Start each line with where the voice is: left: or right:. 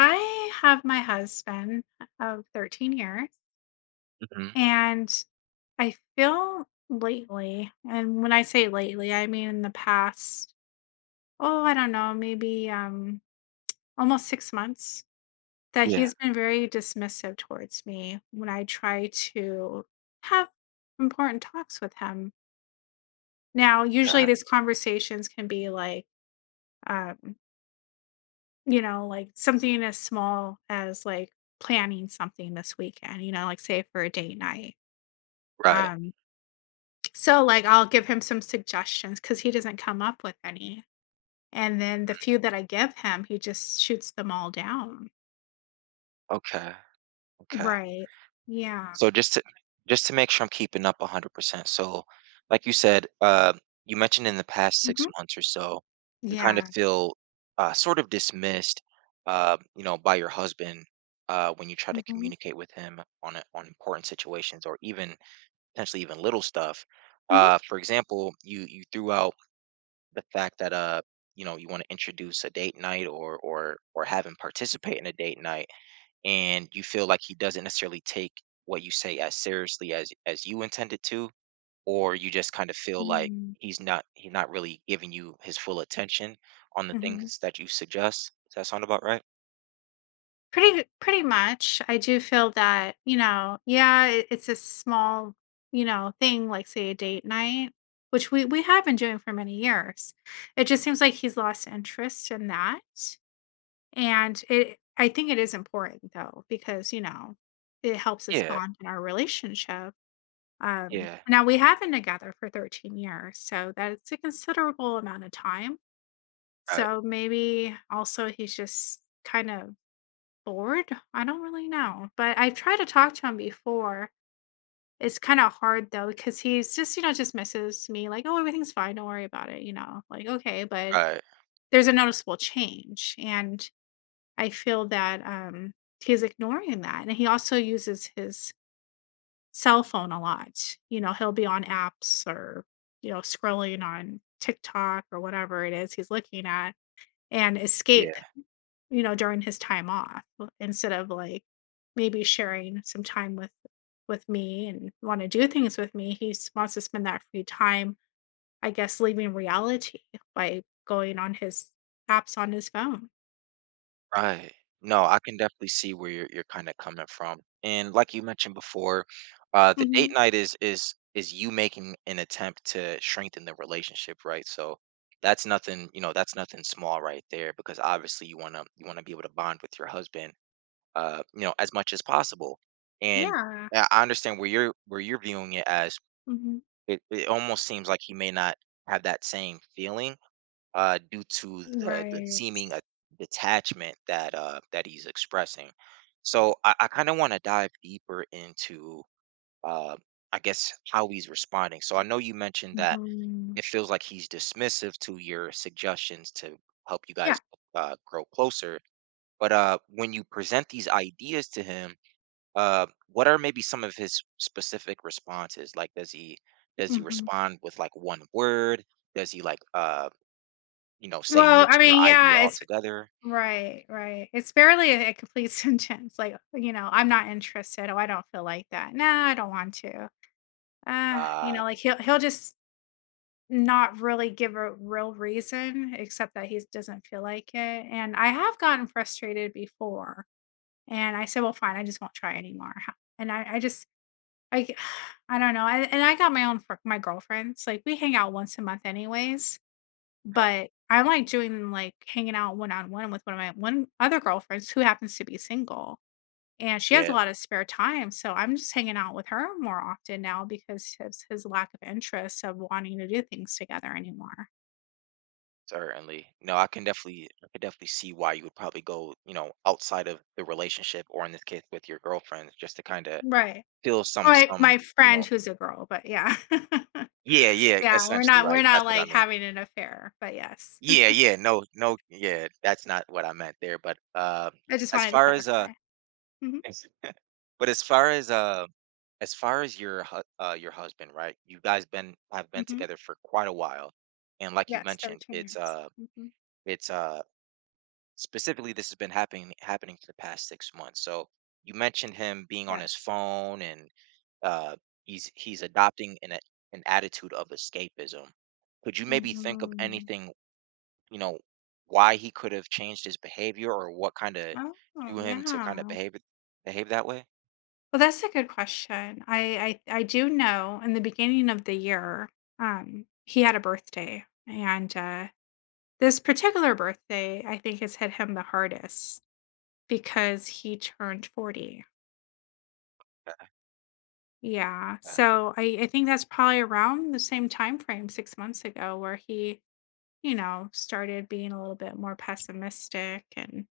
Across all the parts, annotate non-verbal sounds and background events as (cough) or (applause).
left: I have my husband of 13 years,
right: Mhm.
left: and I feel lately, and when I say lately, I mean in the past, oh, I don't know, maybe almost 6 months, that
right: Yeah,
left: he's been very dismissive towards me when I try to have important talks with him. Now, usually
right: okay.
left: these conversations can be like, um, like something as small as like planning something this weekend, like say for a date night.
right: Right.
left: Um, so, like, I'll give him some suggestions because he doesn't come up with any, and then the few that I give him, he just shoots them all down.
right: Okay, okay.
left: Right. Yeah.
right: So just to make sure I'm keeping up 100%. So, like you said, you mentioned in the past 6
left: Mhm.
right: months or so, you kind of
left: Yeah.
right: feel, sort of dismissed, you know, by your husband, when you try to
left: Mhm.
right: communicate with him on a on important situations or even potentially even little stuff.
left: Mhm.
right: For example, you threw out the fact that, you know, you wanna introduce a date night or or have him participate in a date night. And you feel like he doesn't necessarily take what you say as seriously as you intended to, or you just kind of feel like
left: Mm.
right: he's not really giving you his full attention on the
left: Mhm.
right: things that you suggest. Does that sound about right?
left: Pretty much. I do feel that, yeah, it's a small, thing, like, say, a date night, which we have been doing for many years. It just seems like he's lost interest in that. And it I think it is important though because, it helps us
right: Yeah,
left: bond in our relationship.
right: yeah,
left: Now we have been together for 13 years, so that's a considerable amount of time.
right: right,
left: So maybe also he's just kind of bored. I don't really know, but I've tried to talk to him before. It's kind of hard though because he's just, just misses me like, oh, everything's fine. Don't worry about it. You know, like, okay, but
right: right.
left: there's a noticeable change. And I feel that he's ignoring that, and he also uses his cell phone a lot. He'll be on apps or scrolling on TikTok or whatever it is he's looking at, and escape. During his time off, instead of like maybe sharing some time with me and want to do things with me, he wants to spend that free time. I guess leaving reality by going on his apps on his phone.
right: Right. No, I can definitely see where you're kinda coming from, and like you mentioned before, the
left: Hmm.
right: date night is you making an attempt to strengthen the relationship, right? So, that's nothing, you know, that's nothing small right there, because obviously you wanna be able to bond with your husband, you know, as much as possible, and
left: Yeah.
right: I understand where you're viewing it as
left: Hmm.
right: it almost seems like he may not have that same feeling, due to the
left: Right.
right: seeming detachment that that he's expressing. So I kind of want to dive deeper into, uh, I guess, how he's responding. So I know you mentioned that
left: Mhm.
right: it feels like he's dismissive to your suggestions to help you guys
left: Yeah,
right: grow closer. But when you present these ideas to him, what are maybe some of his specific responses? Like, does he
left: mhm.
right: respond with like one word? Does he like you know, say
left: Well,
right: no
left: I
right: to your
left: mean,
right: idea
left: yeah, it's
right: altogether.
left: right, right. It's barely a complete (laughs) sentence, like, you know, "I'm not interested." "Oh, I don't feel like that." "No, I don't want to." You
right: Uh,
left: know, like, he'll just not really give a real reason except that he doesn't feel like it, and I have gotten frustrated before, and I said, "Well, fine, I just won't try anymore." Ho And I (sighs) I don't know, and I got my own fr my girlfriends, like, we hang out once a month anyways.
right: uh,
left: But I like doing, like, hanging out one on one with one of my one other girlfriends who happens to be single, and she has a
right: yeah,
left: lot of spare time, so I'm just hanging out with her more often now because his lack of interest of wanting to do things together anymore.
right: certainly. No, I could definitely see why you would probably go, you know, outside of the relationship, or in this case, with your girlfriend, just to kind of
left: Right.
right: feel
left: My
right: some,
left: my
right: you
left: friend
right: know,
left: who's a girl, but yeah. (laughs)
right: yeah, yeah,
left: Yeah, we're
right: essentially,
left: not we're
right: right?
left: not,
right: That's what I
left: like,
right: mean.
left: having an affair, but yes.
right: Yeah, yeah, no, no, yeah, that's not what I meant there. But
left: (laughs) I just
right: as
left: wanted to
right: far as
left: clarify. Mhm,
right: yes. But as far as your your husband, right? You guys been have been
left: mhm.
right: together for quite a while, and like you
left: Yes,
right: mentioned,
left: 13 years. Mhm.
right: it's specifically this has been happening for the past 6 months. So you mentioned him being on his
left: Yes.
right: phone, and uh he's adopting an attitude of escapism. Could you maybe think of
left: Mhm.
right: anything, you know, why he could have changed his behavior, or what kind of
left: Oh,
right: drew him to kind of
left: yeah.
right: behave that way?
left: Well, that's a good question. I do know in the beginning of the year, he had a birthday, and this particular birthday, I think, has hit him the hardest because he turned 40. Yeah,
right: Uh,
left: so I think that's probably around the same time frame 6 months ago where he started being a little bit more pessimistic and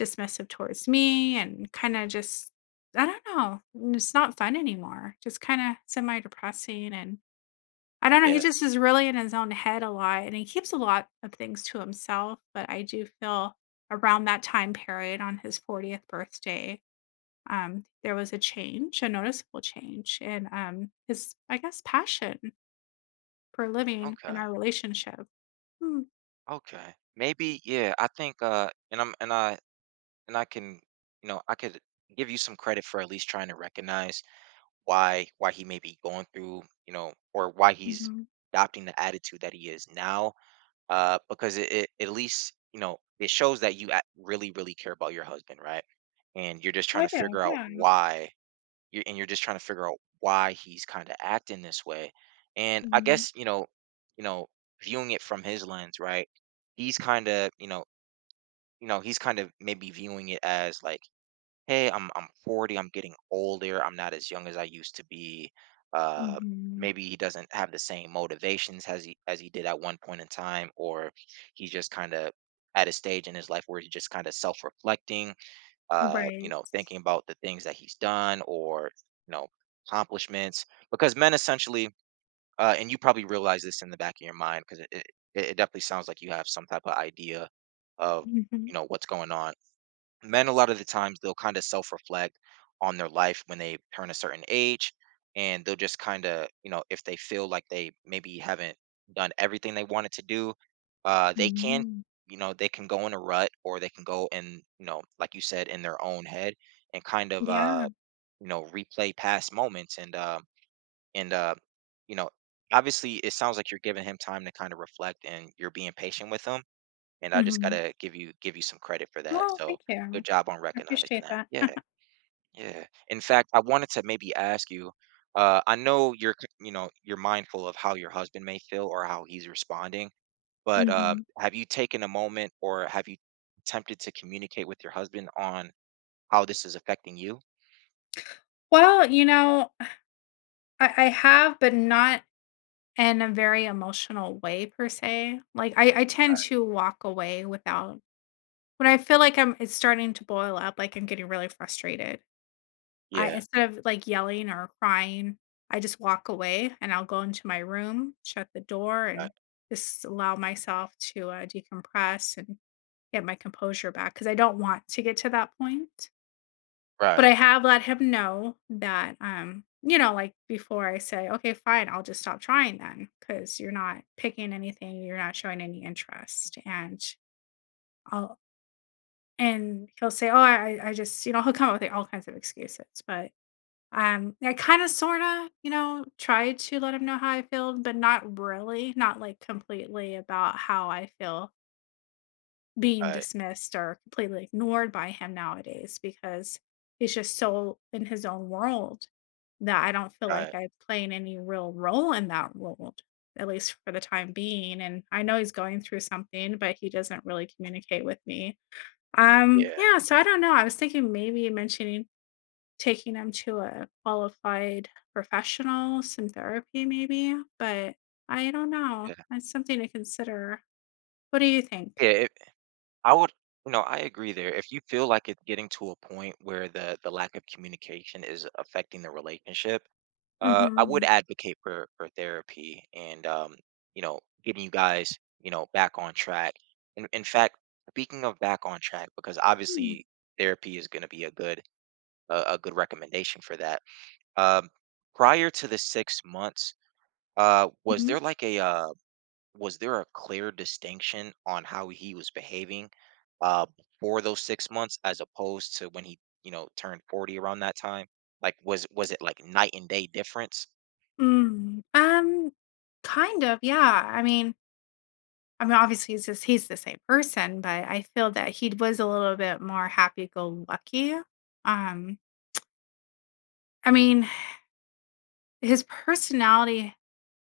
left: dismissive towards me and kind of just I don't know. It's not fun anymore. Just kind of semi depressing and I don't know, he
right: yeah.
left: just is really in his own head a lot, and he keeps a lot of things to himself, but I do feel around that time period on his 40th birthday, there was a change, a noticeable change in, his, I guess, passion for living in
right: Okay.
left: our relationship. Mm,
right: Okay. Maybe, yeah, I think and I'm and I can, you know, I could give you some credit for at least trying to recognize why he may be going through, you know, or why he's
left: mhm.
right: adopting the attitude that he is now. Because it at least, you know, it shows that you really really care about your husband, right? And you're just trying
left: I
right: to
left: do,
right: figure out
left: yeah.
right: why you're and you're just trying to figure out why he's kind of acting this way. And I
left: Mhm,
right: guess, you know, viewing it from his lens, right? He's kind of, you know, you know, he's kind of maybe viewing it as like, hey, I'm 40, I'm getting older, I'm not as young as I used to be. Uh,
left: mhm.
right: maybe he doesn't have the same motivations as he did at one point in time, or he's just kind of at a stage in his life where he's just kind of self-reflecting, you
left: Right.
right: know, thinking about the things that he's done, or you know, accomplishments. Because men essentially, and you probably realize this in the back of your mind because it it definitely sounds like you have some type of idea of,
left: Mhm.
right: you know, what's going on. Men a lot of the times, they'll kind of self-reflect on their life when they turn a certain age, and they'll just kind of, you know, if they feel like they maybe haven't done everything they wanted to do, they can,
left: Mm.
right: you know, they can go in a rut, or they can go in, you know, like you said, in their own head, and kind of
left: Yeah.
right: you know, replay past moments, and you know, obviously it sounds like you're giving him time to kind of reflect, and you're being patient with him, and I just
left: Mhm.
right: gotta give you some credit for that.
left: Well,
right: So
left: thank you.
right: good job on
left: I
right: recognizing
left: appreciate
right: that.
left: that.
right: Yeah,
left: (laughs)
right: yeah. In fact, I wanted to maybe ask you. I know you know, you're mindful of how your husband may feel or how he's responding, but
left: Mhm.
right: have you taken a moment, or have you attempted to communicate with your husband on how this is affecting you?
left: Well, I have, but not in a very emotional way per se. Like I tend to walk away without when I feel like I'm it's starting to boil up, like I'm getting really frustrated. I
right: Yeah.
left: Instead of like yelling or crying, I just walk away and I'll go into my room, shut the door, and
right: Right.
left: just allow myself to decompress and get my composure back because I don't want to get to that point. But I
right: Right.
left: have let him know that, like, before I say, "Okay, fine, I'll just stop trying then, because 'cause you're not picking anything, you're not showing any interest," and I'll and he'll say, "Oh, I just," he'll come up with, like, all kinds of excuses, but, I kinda sorta, tried to let him know how I feel, but not really, not, like, completely about how I feel being
right: Right.
left: dismissed or completely ignored by him nowadays because he's just so in his own world that I don't feel like
right: Right.
left: I'm playing any real role in that world, at least for the time being. And I know he's going through something, but he doesn't really communicate with me.
right: Yeah.
left: Yeah, so I don't know. I was thinking maybe mentioning taking him to a qualified professional, some therapy maybe, but I don't know.
right: Yeah.
left: That's something to consider. What do you think?
right: Yeah. I would, you know, I agree there. If you feel like it's getting to a point where the lack of communication is affecting the relationship, I
left: Mm-hmm.
right: would advocate for therapy, and you know, getting you guys, you know, back on track. In fact, speaking of back on track, because
left: Hmm.
right: obviously therapy is going to be a good a good recommendation for that. Um, prior to the 6 months, was
left: Mhm.
right: there like a was there a clear distinction on how he was behaving uh, for those 6 months as opposed to when he, you know, turned 40 around that time? Like, was it like night and day difference?
left: Mm, kind of, yeah. I mean, Obviously, he's the same person, but I feel that he was a little bit more happy-go-lucky. Um, I mean, his personality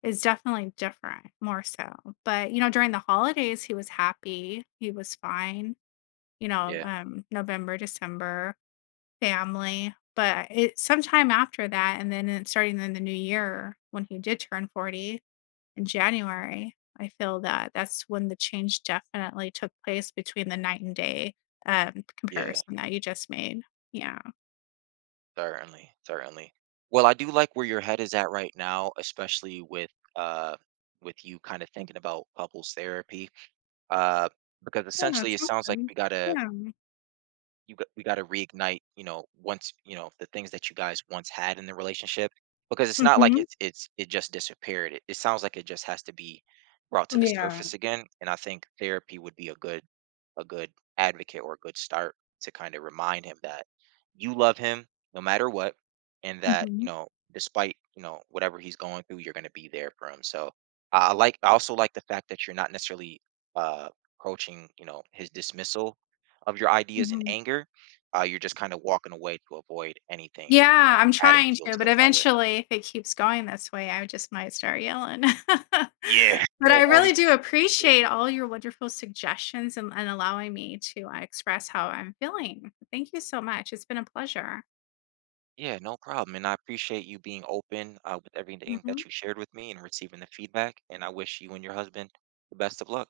left: is definitely different, more so. But, during the holidays, he was happy. He was fine.
right: Yeah,
left: November, December, family. But it sometime after that, and then it starting in the new year when he did turn 40, in January, I feel that that's when the change definitely took place between the night and day,
right: yeah,
left: comparison that you just made. Yeah.
right: certainly, certainly. Well, I do like where your head is at right now, especially uh with you kind of thinking about couples therapy. Uh, because
left: Yeah,
right: essentially
left: it's
right: it sounds like
left: awesome. Yeah.
right: we got to reignite, you know, once, you know, the things that you guys once had in the relationship, because it's not like
left: Mhm.
right: it just disappeared. It sounds like it just has to be brought to the
left: Yeah.
right: surface again, and I think therapy would be a good a good advocate, or a good start to kind of remind him that you love him no matter what, and that, you
left: Mhm.
right: know, despite, you know, whatever he's going through, you're going to be there for him. So I also like the fact that you're not necessarily uh approaching, you know, his dismissal of your ideas in
left: Mhm.
right: anger, you're just kind of walking away to avoid anything, you
left: Yeah,
right: know,
left: I'm
right: adding
left: trying
right: fuel
left: to,
right: to
left: but
right: the fire.
left: eventually, if it keeps going this way, I just might start yelling. (laughs)
right: Yeah. (laughs)
left: But
right: Well,
left: I
right: only
left: really
right: so
left: do
right: much you can take.
left: appreciate all your wonderful suggestions and allowing me to, express how I'm feeling. Thank you so much. It's been a pleasure.
right: Yeah, no problem. And I appreciate you being open, with everything that
left: Mhm.
right: you shared with me and receiving the feedback. And I wish you and your husband the best of luck.